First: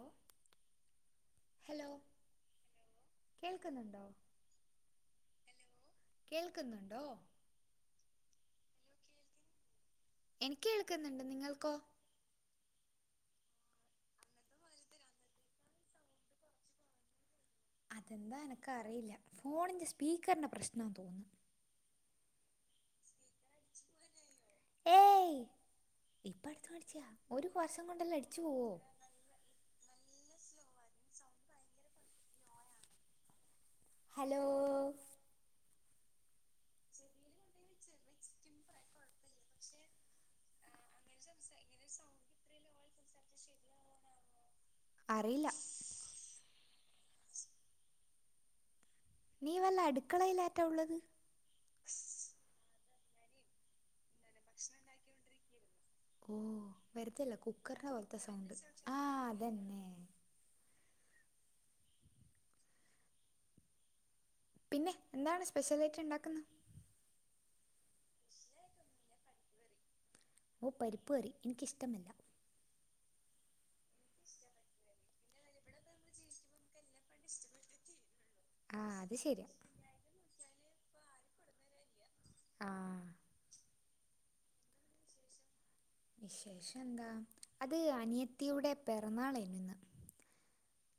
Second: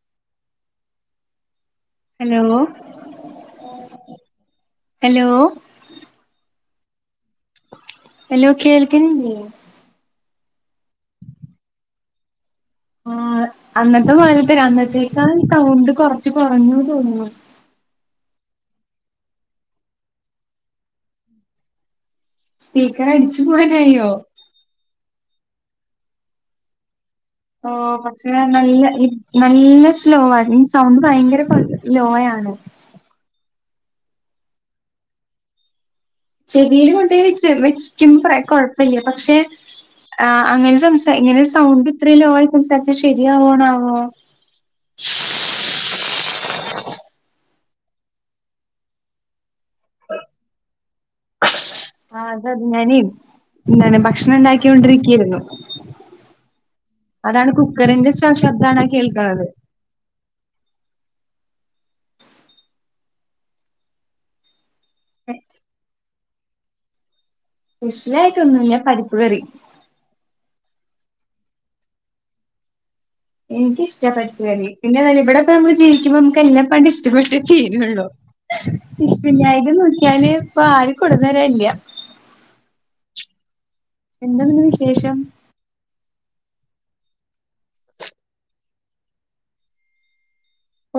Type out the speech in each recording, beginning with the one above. ഓ hello hello കേൾക്കുന്നുണ്ടോ hello കേൾക്ക്ന്ന്ണ്ടോ hello കേൾക്ക്ണില്ലേ എനിക്ക് കേൾക്ക്ന്ന്ണ്ട് നിങ്ങൾക്കോ ആഹ് അന്നത്തെ പോലത്തന്നെ അന്നത്തേക്കാൾ സൗണ്ട് കൊറച്ച് കൊറഞ്ഞു തോന്നുന്നു അതെന്താ എനക്ക്റിയില്ല ഫോണിന്റെ സ്പീക്കറിന്റെ പ്രശ്നാ തോന്ന് സ്പീക്കർ അടിച്ചു പോയതയ്യോ ഏയ് ഇപ്പട്ത്ത് പഠിച്ചാ ഓഹ് പച്ചയാ നല്ല ഈ നല്ല സ്ലോ ആണ് സൗണ്ട് ഭയങ്കര പതു ലോയാണ് ഹലോ ചെവീല് കൊണ്ടോയി വെച്ച് വെച്ചിട്ടും പ്ര കൊഴപ്പല്ല്യ പക്ഷെ ആഹ് അങ്ങനെ സംസാ ഇങ്ങനെ സൗണ്ട് ഇത്രേം ലോ ആയി സംസാരിച്ചാ ശരിയാവണാവോ അറിയില്ല നീ വല്ല അടുക്കളയിലാട്ടാ ഉള്ളത് അത് ഇങ്ങനിം ഇങ്ങനെ ഭക്ഷണം ഇണ്ടാക്ക്യോണ്ടിരിക്കെര്ന്നു ഓഹ് വെറ്തെല്ല കുക്കറിന്റെ പോലത്തെ സൗണ്ട് ശബ്ദാണ് ആഹ് കേൾക്കണത് അതന്നെ പിന്നെ എന്താണ് സ്പെഷ്യലായിട്ട് ഇണ്ടാക്ക്ന്നേ സ്പെഷ്യലായിട്ടോന്നുല്ല പരിപ്പ് കറി ഓഹ് പരിപ്പ്‌കറി എനിക്കിഷ്ട്ടമല്ല എനിക്ക് ഇഷ്ടാ മരിക്കാന് പിന്നെ ഇവിടെ ഇപ്പ നമ്മള് ജീവിക്ക നമുക്ക് എല്ലാ പാണ്ട് ഇഷ്ടപ്പെട്ട് തീരുള്ളൂ ആ അത് ശരിയാ ഇഷ്ടില്ലായ് നോക്കിയാല് ഇപ്പൊ ആരും കൊടുന്നരാൻല്യാ ആഹ് എന്താ നിങ്ങളെ വിശേഷം വിശേഷന്താ അത് അനിയത്തിയുടെ പെറന്നാളേനു ഇന്ന്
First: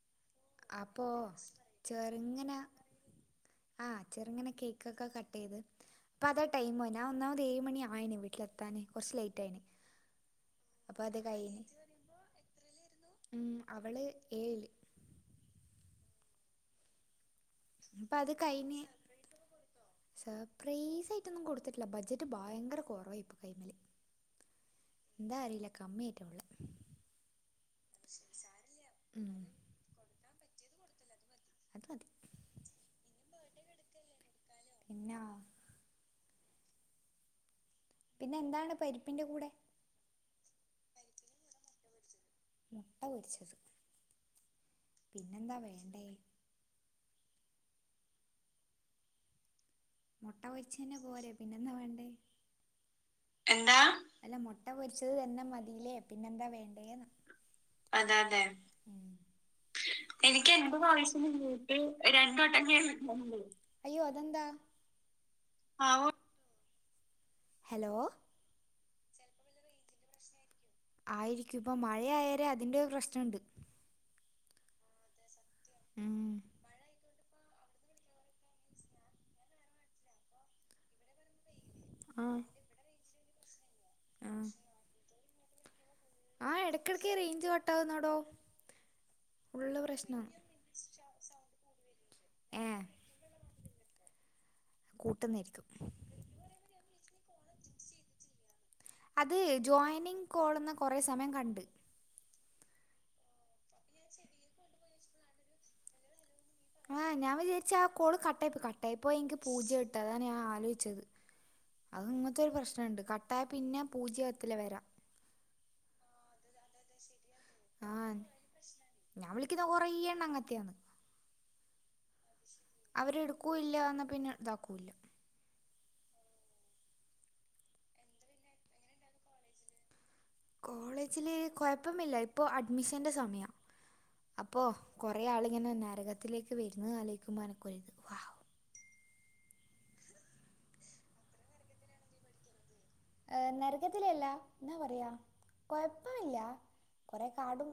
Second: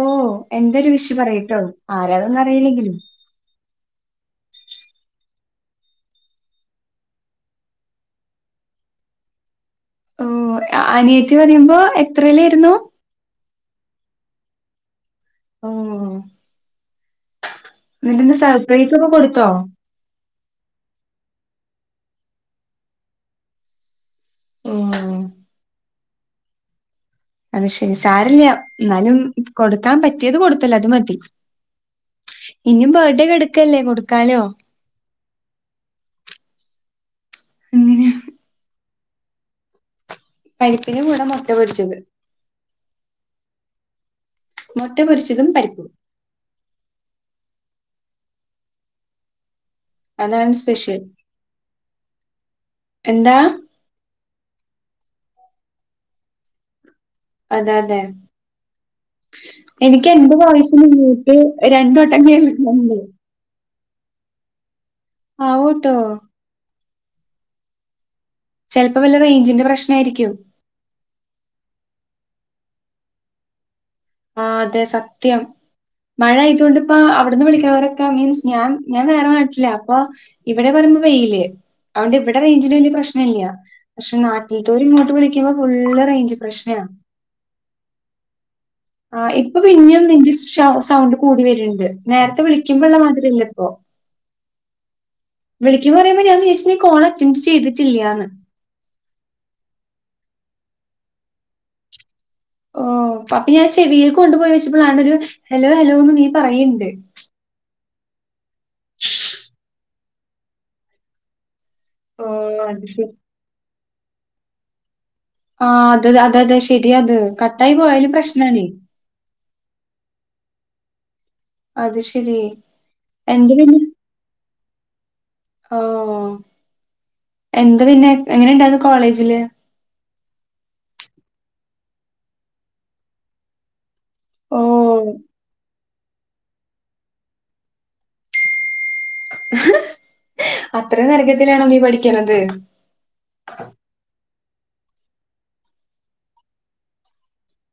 ഓഹ് എന്റോരു അപ്പോൾ വിഷ് പറയ്ട്ടോ ആരാന്നൊന്നും അറിയില്ലെങ്കിലും ആഹ് ചെറ്ങ്ങനെ കേക്കൊക്കെ കട്ടെയ്ത് ഇപ്പ അതാ ടൈമ് ഞാൻ ഒന്നാമത് ഏഴ് മണി ആയിന് വീട്ടിലെത്താന് കൊറച്ച് ലൈറ്റായിന് ഓഹ് അനിയത്തി പറയുമ്പോ എത്രേലേരുന്നു ഉം അവള് എഴിൽ ഓ അപ്പം അത് നിന്റെന്ന് കഴിഞ്ഞ് സർപ്രൈസ ഒക്കെ കൊടുത്തോ സർപ്രൈസ് ആയിട്ടൊന്നും കൊടുത്തിട്ടില്ല ബഡ്ജറ്റ് ഭയങ്കര കുറവായി ഇപ്പൊ കൈ്മല് ഓ എന്താ അറിയില്ല കമ്മി ആയിറ്റാ ഉള്ള അത് ശരി സാരല്ല്യഎന്നാലും കൊടുക്കാൻ പറ്റിയത് കൊടുത്തല്ല അത് മതി അത് മതി ഇനിയും ബർഡേ കടുക്കല്ലേ കൊടുക്കാലോ പിന്നെ [unintelligible] പിന്നെ എന്താണ് പരിപ്പിൻ്റെ കൂടെ പരിപ്പിന് കൂടെ മുട്ട പൊടിച്ചത് മുട്ട പൊരിച്ചത് മൊട്ടപൊരിച്ചതും പിന്നെന്താ പരിപ്പും വേണ്ടേ മുട്ട അതാണ് പൊരിച്ചന്നെ സ്പെഷ്യൽ പോരേ പിന്നെന്താ വേണ്ടേ എന്താ അല്ല മുട്ട പൊരിച്ചത് തന്നെ മതിലേ പിന്നെന്താ വേണ്ടേ അതെ അതെ എന്റെ എനിക്ക് [inaudible] വോയിസിന് മ്യൂട്ട് രണ്ടുവട്ടം കേൾക്കുന്നുണ്ട് അയ്യോ അതെന്താ ആവു ട്ടോ ഹലോ ചിലപ്പോ വല്ല റേഞ്ചിന്റെ പ്രശ്നം ആയിരിക്കും ആയിരിക്കും ഇപ്പ മഴയായേരെ അതിന്റെ ഒരു പ്രശ്നണ്ട് ആ അതെ സത്യം ഉം മഴ ആയിക്കൊണ്ട്ിപ്പ അവിടുന്ന് വിളിക്കുന്നവരൊക്കെ മീൻസ് ഞാൻ ഞാൻ വേറെ നാട്ടിലേ അപ്പൊ ഇവിടെ പറയുമ്പോ വെയില് അവണ്ട് ഇവിടെ ആഹ് റേഞ്ചിന് വലിയ പ്രശ് ഇല്ലല്ല പക്ഷെ ആഹ് നാട്ടിത്തോല് ഇങ്ങോട്ട് വിളിക്കുമ്പോ ഫുള്ള് റെയ് ആ ഇടയ്ക്കിടക്ക് റേഞ്ച് കട്ടാകുന്നാടോ ആ ഇപ്പൊ പിന്നും നിന്റെ സൗണ്ട് കൂടി വരുണ്ട് നേരത്തെ ഏഹ് വിളിക്കുമ്പോ ഉള്ള മാതിരില്ല ഇപ്പൊ കൂട്ട നിരി വിളിക്ക പറുമ്പോ ഞാൻ വിചാരിച്ചി നീ കോള അറ്റൻറ് ചെയ്തിട്ടില്ലാന്ന് അത് ജോയിനിങ് കോൾന്ന കുറെ സമയം കണ്ട് ഓ അപ്പൊ ഞാ ചെവീൽക്ക് കൊണ്ടുപോയി വെച്ചപ്പോൾ ഹലോ ഹലോന്ന് നീ പറയണ്ട് ആഹ ഞാൻ വിചാരിച്ച ആ കോള് കട്ടായിയിപ്പോയി കട്ടായിപ്പോയി എങ്ക പൂജ ഇട്ട് താണ് ഞാൻ ആലോചിച്ചത് അത് ഓ ഇങ്ങത്തെ ഒരു അത് പ്രശ്നമുണ്ട് ശരി. താ പിന്നെ പൂജ്യത്തില വരാം ആ അത അതതെ ശരിയാത് കട്ടായി പോയാലും ആഹ് പ്രശ്നാണേ ഞാൻ വിളിക്കത് കുററെ എണ്ണം അങ്ങത്തെയാണ് അത് ശരി എന്ത് അവരെടുക്കുല്ല പിന്നെ എന്നൽ പിന്നെ ഇതാക്കുല്ല ഓ എന്താ പിന്നെ എങ്ങനെ ഇണ്ടായിരുന്നു കോളേജില് കോളേജില് കുഴപ്പമില്ല ഇപ്പോ അഡ്മിഷന്റെ സമയ ഓ അപ്പോ കൊറേ ആളിങ്ങനെ നരകത്തിലേക്ക് വരുന്ന ആലോചിക്കുമ്പൊ അനക്കൊരുത് വാ അത്രയും നരകത്തിലാണോ നീ പഠിക്ക്ണത് ഏ നരകത്തിലല്ല എന്നാ പറയാ കൊഴപ്പം ഇല്ല കുറേ കാടും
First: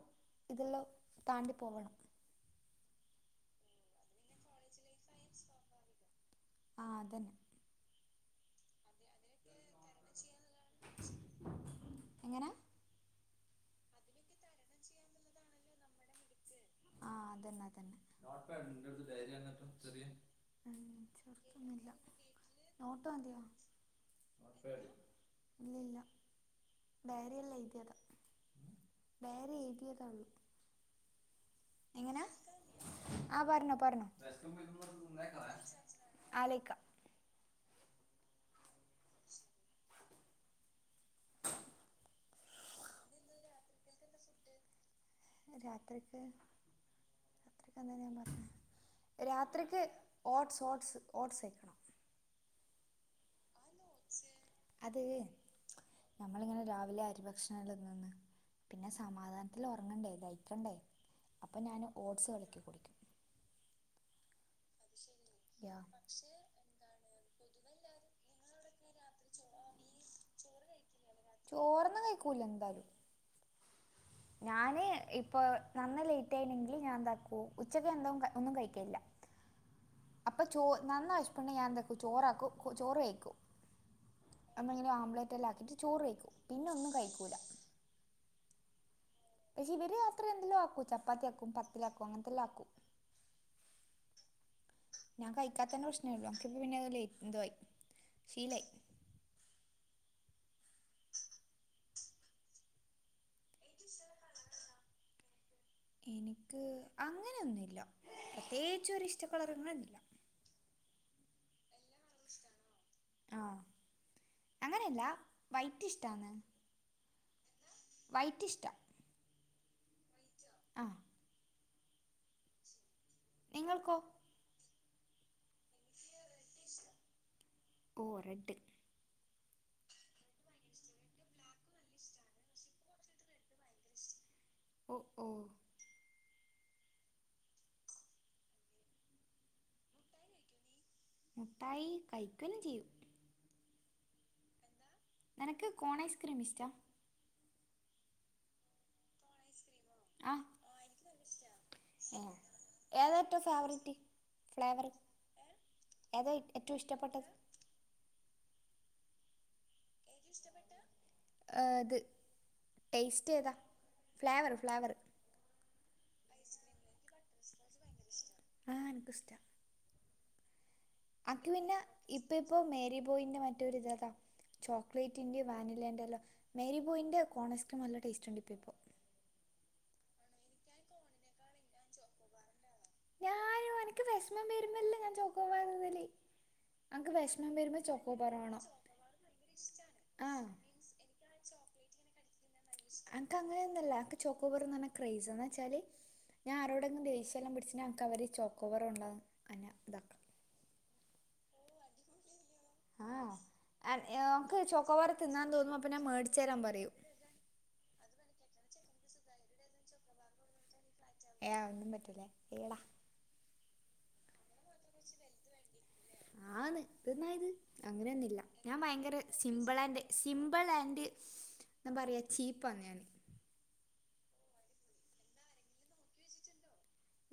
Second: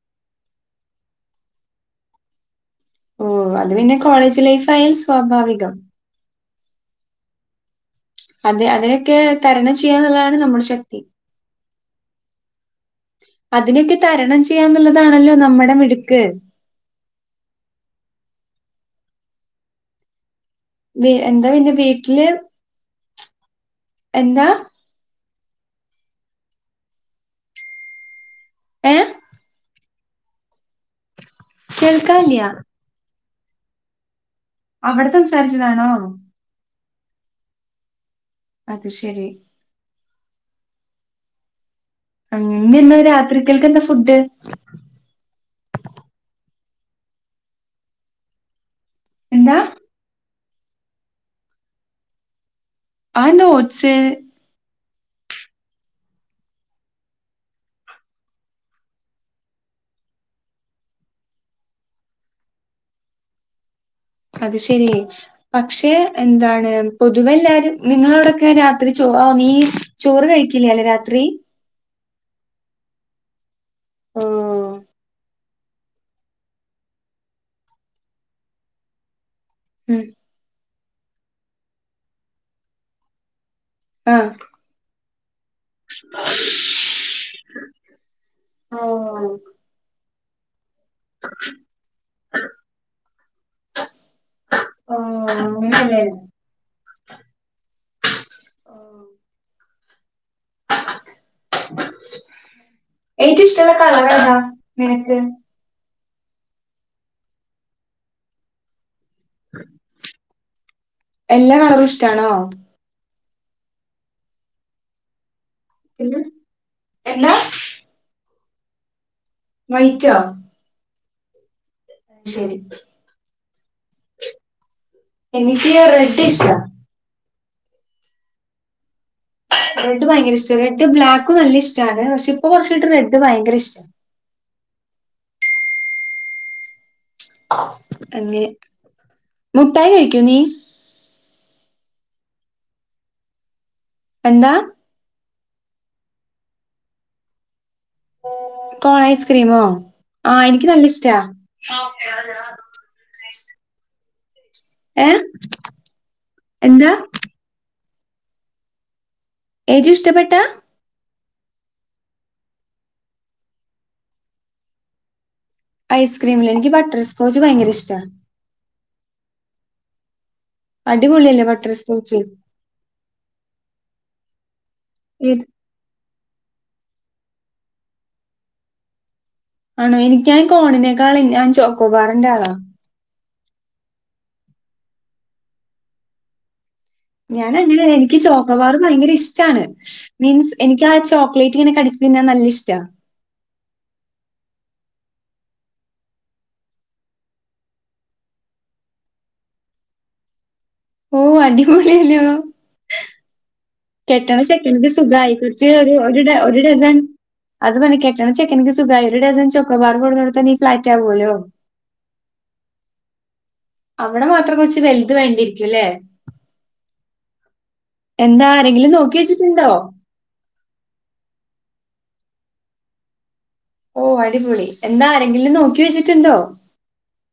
ഇതല്ലാം താണ്ടി പോകണം ഓ അത് പിന്നെ കോളേജ് ലൈഫായാൽ സ്വാഭാവികം ആ അതന്നെ അത് അതിനൊക്കെ തരണം ചെയ്യാന്നുള്ളതാണ് നമ്മുടെ ശക്തി എങ്ങനെ അതിനൊക്കെ തരണം ചെയ്യാന്നുള്ളതാണല്ലോ നമ്മുടെ മിടുക്ക് ആഹ് അതന്നെഅതന്നെ [unintelligible] വ എന്താ പിന്നെ വീട്ടില് നോട്ട് മതിയോ എന്താ ഇല്ല ഇല്ല വേറെയല്ല എയ്തിയത് ഏ വേറെ എയ്തിയതാണ് കേൾക്കാൻല്യാ ആഹ് പറഞ്ഞോ പറഞ്ഞോ അവിടെ സംസാരിച്ചതാണോ ആലോയ്ക്ക അത് ശരി അങ്ങന്ന രാത്രി കേൽക്ക് എന്താ ഫുഡ് രാത്രിക്ക് രാത്രിക്ക് ഞാൻ പറഞ്ഞ എന്താ രാത്രിക്ക് ഓട്സ് ഓട്സ് ഓട്സ് വയ്ക്കണം അതെന്താ ഓട്സ് അത് ഞമ്മളിങ്ങനെ രാവിലെ അരി ഭക്ഷണല്ലാം തിന്ന് പിന്നെ സമാധാനത്തിൽ ഉറങ്ങണ്ടേ ദയ്ക്കണ്ടേ അപ്പൊ ഞാൻ ഓട്സ് കലക്കി കുടിക്കും അത് ശരി യാ പക്ഷെ എന്താണ് പൊതുവെ എല്ലാരും നിങ്ങളോടൊക്കെ രാത്രി ചോ നീ ചോറ് കഴിക്കില്ലല്ലേ രാത്രി ചോറൊന്നും കഴിക്കൂല എന്താലും ഓ ഞാന് ഇപ്പൊ നന്ന ലേറ്റ് ആയിനെങ്കില് ഞാൻ എന്താക്കും ഉച്ചക്ക് എന്തോ ഒന്നും കഴിക്കെല്ല ഉം അപ്പം ചോ നന്ന വെശപ്പ് ഉണ്ടെ ഞാൻ എന്താക്കും ചോറാക്കും ചോറ് കയ്ക്കും ആ നമ്മൾ ങ്ങനെ ആംപ്ലേറ്റ് ആക്കിയിട്ട് ചോറ് കഴിക്കും പിന്നെ ഒന്നും കഴിക്കൂല [unintelligible] പക്ഷെ ഇവര് രാത്രി എന്തെലും ആക്കും ചപ്പാത്തിയാക്കും, പത്തില് ആക്കും അങ്ങനത്തെ എല്ലാം ആക്കും ഞാൻ കഴിക്കാത്തന്നെ അങ്ങനെല്ലേ പ്രശ്നേല്യാ നമക്കിപ്പ പിന്നെ അതല എന്തു വായി ഷീലായി എറ്റും ഇഷ്ടള്ള കളറ് ഏതാ നിനക്ക് എനിക്ക് അങ്ങനെയൊന്നു ഇല്ല പ്രത്യേകിച്ചും ഒരു ഇഷ്ടക്കളർ അങ്ങനെയൊന്നില്ല എല്ലാ കളറും ഇഷ്ടാണോ ആ അങ്ങനെയല്ല വൈറ്റ് ഇഷ്ടാന്ന് എന്താ വൈറ്റിഷ്ടാ മ്മ എണീറ്റോ ആഹ് ശരി നിങ്ങൾക്കോ എനിക്ക് റെഡ് ഇഷ്ടാ ഓ റെഡ് റെഡ് ഭയങ്ക ഇഷ്ട റെഡ് ബ്ലാക്കും നല്ല ഇഷ്ടമാണ് പക്ഷെ ഇപ്പൊ കുറച്ചായിട്ട് റെഡ് ഭയര ഇഷ്ടാണ് ഓ ഓ അങ്ങെ മുട്ടായി കഴിക്കോ നീ മുട്ടായി കഴിക്കെല്ലും ചെയ്യും എന്താ നെനക്ക് കോണ് ഐസ്ക്രീം ഇഷ്ട്ടാ? കോണ് ഐസ്ക്രീമോ? ആഹ് എനിക്ക് നല്ല ഇഷ്ട്ടാ. [inaudible] ഏഹ് ഏതാ റ്റവും ഫേവറേറ്റ്? ഫ്ലേവറ് ഏ ഏതാ [unintelligible] ഏറ്റവും എന്താ ഇഷ്ടപ്പെട്ടത്? എനിക്കി ഇഷ്ടപ്പെട്ട അത് ടേസ്റ്റ് ഏതാ ഫ്ലേവർ ഫ്ലേവർ ഐസ്ക്രീമില് എനിക്ക് ബട്ടർ സ്കോച്ച് ഭയങ്കര ഇഷ്ടാ ആ എനക്കും ഷ്ടാ അടിപൊളിയല്ലേ അൻക്കി ബട്ടർ പിന്നെ സ്കോച്ച് ഇപ്പൊ പ്പോ മേരി ബോയിന്റെ മറ്റൊരിത് അതാ ചോക്ലേറ്റിന്റെ വാനിലേന്റെല്ലോ മേരി ബോയിൻ്റെ കോണൈസ്ക്രീം നല്ല ടേസ്റ്റ്ണ്ട് ഇപ്പോൾ ഇപ്പോൾ ആണോ എനിക്ക് ഞാൻ കോണിനേക്കാൾ ഞാൻ ചോക്കോബാറിന്റെ ആളാ ഞാനും എനിക്ക് വെഷ്മം വരുമ്പല്ലേ ഞാൻ ചോക്കോബാർ തിന്നല്. അൻക്ക് ഞാൻ വെഷമം വരുമ്പോ അങ്ങനെണ്. എനിക്ക് ചോക്കോബാർ വേണം ചോക്കോബാറ് ഭയങ്കര ഇഷ്ടാണ്. ആഹ് മീൻസ് എനിക്ക് [unintelligible] ആ ചോക്ലേറ്റ് ഇങ്ങനെ കടിച്ചു തിന്നാൻ നല്ല ഇഷ്ട്ടാ. അൻക്ക് അങ്ങനെയൊന്നും അനക്ക് ചോക്കോബറെന്ന് പറഞ്ഞാ ക്രൈസാ എന്നുവച്ചാൽ ഞാൻ ആരോടെങ്കും ദേഷ്യയെല്ലാം പിടിച്ച ഞനക്ക് അവര് ചോക്കോബാറ് കൊണ്ടാ എന്നെ താക്കാ. ഓഹ് അടിപൊളി അല്ലോ? ആഹ് [inaudible] കെട്ട്ണ നമുക്ക് ചെക്കനക്ക് ചോക്കോബാർ സുഖായി. തിന്നാൻ കുറച്ച് തോന്നും അപ്പം ഞാൻ [unintelligible] ഒരു മേടിച്ച് ഒരു തരാൻ പറയും ഡസൺ അത് പിന്നെ കെട്ട്ണ ചെക്കൻക്ക് സുഖായി. ഒരു ഡസൻ ചോക്കോബാറ് കൊടുന്ന്കൊടുത്താൽ നീ ഫ്ലാറ്റ് ആവോ? ഏഹ്, അത് ഒന്നും പറ്റൂല. ഏടാ അവിടെ മാത്രം കൊറച്ച് വൽത് വേണ്ടിരിക്കുംല്ലേ? ആന്ന്, ത് ന്ന ഇത്. അങ്ങനെയൊന്നുല്ല. എന്താ ഞാൻ ആരെങ്കിലും നോക്കി ഭയങ്കര വെച്ചിട്ടുണ്ടോ സിമ്പിള് ആൻഡ്. സിമ്പിൾ ആൻഡ് ന്താ പറയുക ചീപ്പാ ഞാൻ. ഓ! അടിപൊളി. എന്താ? ആരെങ്കിലും നോക്കി വെച്ചി. ച്ചിണ്ടോ?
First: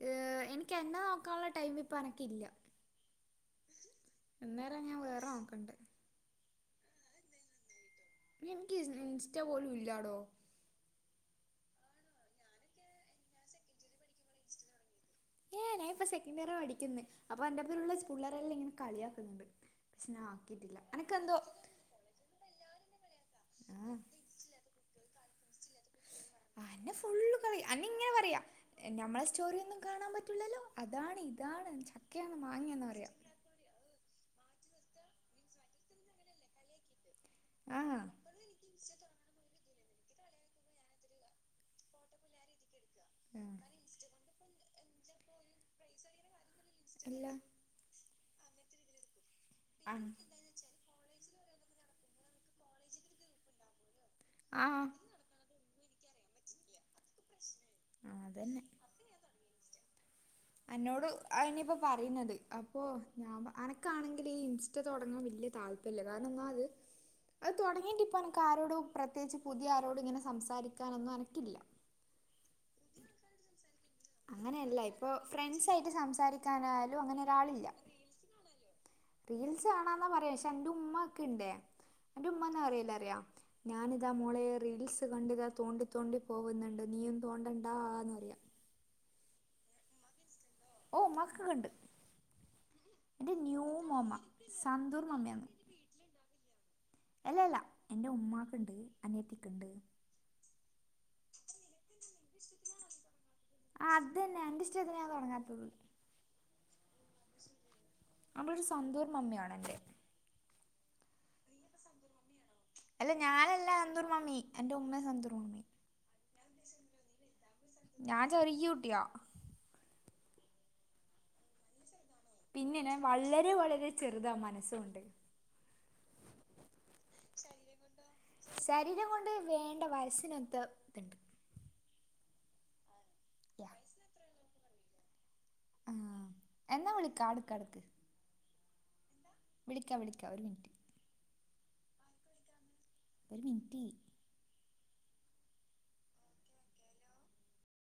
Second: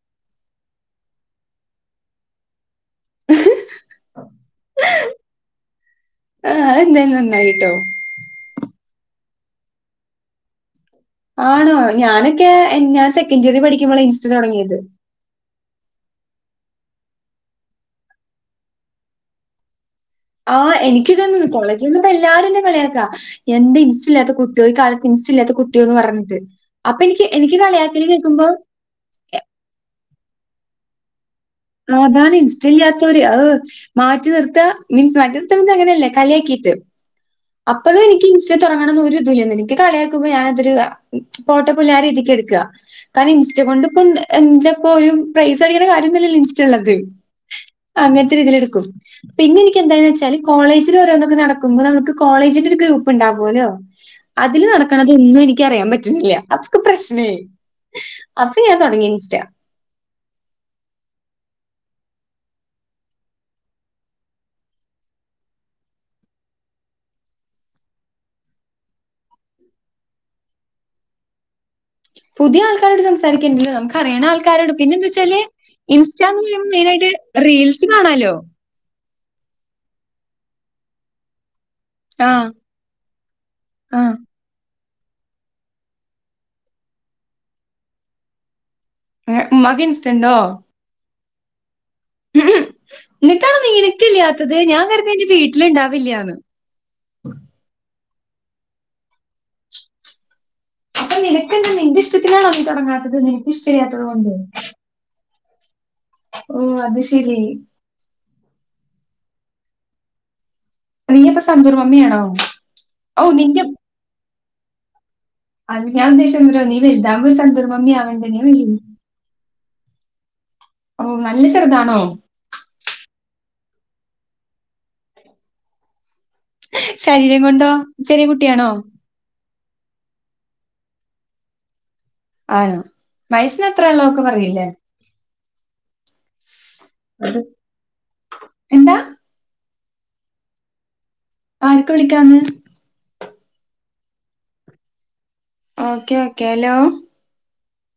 ഏ... എനിക്ക് എന്നെ നോക്കാനുള്ള ടൈമ് ഇപ്പോ അനക്കില്ല. [unintelligible] ഇന്നേരം ഞാൻ വേറെ നോക്കണ്ട്. ആഹ്, അത് എന്തായാലും നന്നായിട്ടോ. ഇൻക്ക് ഇസ്ൻ ഇൻസ്റ്റ പോലും ഇല്ലാടോ. ആണോ? ഞാനൊക്കേ എൻ ഞാൻ സെക്കൻഡിയറി പഠിക്കുമ്പോള ഇൻസ്റ്റ തൊടങ്ങിയത്. ഏഹ് ഞാനിപ്പോ സെക്കൻഡ് ഇയർ പഠിക്കുന്നെ അപ്പൊ എൻറെപ്പളള പുള്ളാരെല്ലാം ഇങ്ങനെ കളിയാക്കുന്നുണ്ട്. സ്ന ആക്കിയിട്ടില്ല അനക്കെന്തോ ഇന്നിപ്പോ എല്ലാരും എന്നെ കളിയാക്കാ. എന്ത് ഇൻസ്റ്റല്ലാത്ത കുട്ടിയോ ഈ കാലത്ത് ഇൻസ്റ്റല്ലാത്ത കുട്ടിയോ? ന്ന് പറഞ്ഞ് ആ [unintelligible] അപ്പൊ എനിക്ക് എനിക്ക് കളിയാക്കല് കേൾക്കുമ്പം എ ഞമ്മളെ സ്റ്റോറിയൊന്നും കാണാൻ പറ്റുല്ലല്ലോ. അതാണെ. നോഗാന് ഇൻസ്റ്റ ഇല്ലാത്തോല്. അഹ്... മാറ്റി നിർത്താ. മിൻസ് മാറ്റി നിർത്ത എന്നറഞ്ഞാ അങ്ങനെയല്ല കളിയാക്കിയിട്ട്. ആ അപ്പളും എനിക്ക് ഇൻസ്റ്റ തൊടങ്ങണംന്ന് ഒരു ഇതും ഇല്ലായ [unintelligible] നി. ജ് കളിയാക്കുമ്പോ ഞാജരു അ പോട്ടപ്പുല്ല് ആ രീതിക്ക് എടുക്കാ. കാരണം ഇൻസ്റ്റ ആ കൊണ്ട് ഇപ്പൊ എന്റെ എഞ്ചപ്പ ഒരു പ്രൈസ് അടിക്കണ കാര്യൊന്നുല്ലല്ലോ ഇൻസ്റ്റള്ളത്. ഇല്ല അങ്ങൻത്തെ രീതില് എടുക്കു. പിന്നെ എനിക്ക് എന്താന്ന് വെച്ചാല് കോളേജില് ഓരോന്നൊക്കെ നടക്കുമ്പോ നമുക്ക് കോളേജിന്റെ ഒരു ഗ്രൂപ്പ് ഉണ്ടാവൊല്ലോ. ആ അതില് ആ നടക്കണതൊന്നും എനിക്ക് അറിയാൻ പറ്റുന്നില്ല. അതൊക്കെ പ്രശ്നേ. [unintelligible] അപ്പൊ അതന്നെ ഞാൻ തൊടങ്ങി. ഇൻസ്റ്റ. അന്നോട് അതന്നെപ്പോ പറയുന്നത്. അപ്പൊ ഞാൻ പ അനക്കാണെങ്കില് ഈ ഇൻസ്റ്റ തൊടങ്ങും വല്ല്യ താൽ- ഇല്ല കാരണം ഒന്നാ അത്. അത് തുടങ്ങിയ ങ്കിപ്പ [unintelligible] ആരോടും പ്രത്യേകിച്ച് പുതിയ ആരോടും ഇങ്ങനെ സംസാരിക്കാനൊന്നും അനക്കില്ല. പുതിയ ആൾക്കാരോട് സംസാരിക്കാണ്ടെങ്കിൽ നമ്മുക്ക് പറയണ ആൾക്കാരോട് അങ്ങനെയല്ല പിന്നെ എന്തു ഇപ്പോൾ വെച്ചാല് ഫ്രണ്ട്സായിട്ട് ഇൻസ്റ്റന്ന് [unintelligible] സംസാരിക്കാനായാലും മെയിനായിട്ട് അങ്ങനെ ഒരാളില്ല റീൽസ് കാണാലോ. [inaudible] റീൽസ് കാണാന്നാ പറയക പക്ഷേ എന്റെ ഉമ്മ ഒക്കെയിണ്ടേ എന്റെ ആഹ് ഉമ്മാന് ആരേല്ലാം അറിയാം ഞാനിതാ ആഹ് മോളെ റീൽസ് കണ്ട് കാ തോണ്ടി തോണ്ടി പോവ്ന്ന്ണ്ട്. നീയും തോണ്ടണ്ടാ.... ന്ന് പറയ. എ മ്മാക്ക് ഇൻസ്റ്റണ്ടോ? ഓ ഉമ്മാക്കൊക്കെണ്ട്. എന്റെ എന്നിട്ടാണോ ന്യൂ മോമ്മ. നിനക്കില്ലാത്തത് ഞാൻ സന്തൂർ കരുതി എന്റെ മമ്മയാന്ന്. വീട്ടിലുണ്ടാവില്ലാന്ന് എല്ല എല്ല, എൻ്റെ ഉമ്മാക്ക്ണ്ട്. അനിയത്തിക്ക്ണ്ട്. അപ്പൊ നിനക്ക് എന്താ? നിന്റെ ഇഷ്ടത്തിനാണോ നീ തൊടങ്ങാത്തത്? നിനക്ക് ആ ഇഷ്ടില്ലാത്തത് അത് കൊണ്ട്. [unintelligible] ഞാൻ തൊടങ്ങാത്തത്. [inaudible] ഓ അത് ശരി അവളൊരു സന്തൂർ മമ്മിയാണ് അല്ലെ. നീയപ്പോ സന്തൂർ മമ്മിയാണോ? അല്ല ഓ നിന്റെ ഞാനല്ല സന്തൂർ മമ്മി എന്റെ ഉമ്മയാ സന്തൂർ മമ്മി അത് ഞാൻ ഉദ്ദേശിച്ചത് എന്തരോ നീ വലുതാവുമ്പോ സന്തൂർ മമ്മി ഞാൻ ആകേണ്ടി ചെറിയ [unintelligible] കുട്ടിയാ ഓ നല്ല ചെറുതാണോ പിന്നെ ഞാൻ വളരെ വളരെ ചെറുതാ മനസൊണ്ട്. ശരീരം കൊണ്ടോ? ചെറിയ കുട്ടിയാണോ ശരീരം കൊണ്ട് വേണ്ട വയസിനൊത്ത തുണ്ട്. ആനോ വയസിന് യാ. എത്ര ഉള്ളോക്കെ പറയില്ലേ. ആ എന്നാ വിളിക്ക ട്ക്ക് ട്ക്ക്. എന്താ വിളിക്കാം വിളിക്കാം ഒരു മിനിറ്റ്. ആരൊക്കെ വിളിക്കാന്ന് ഒരു മിൻറ്റ്. Okay okay hello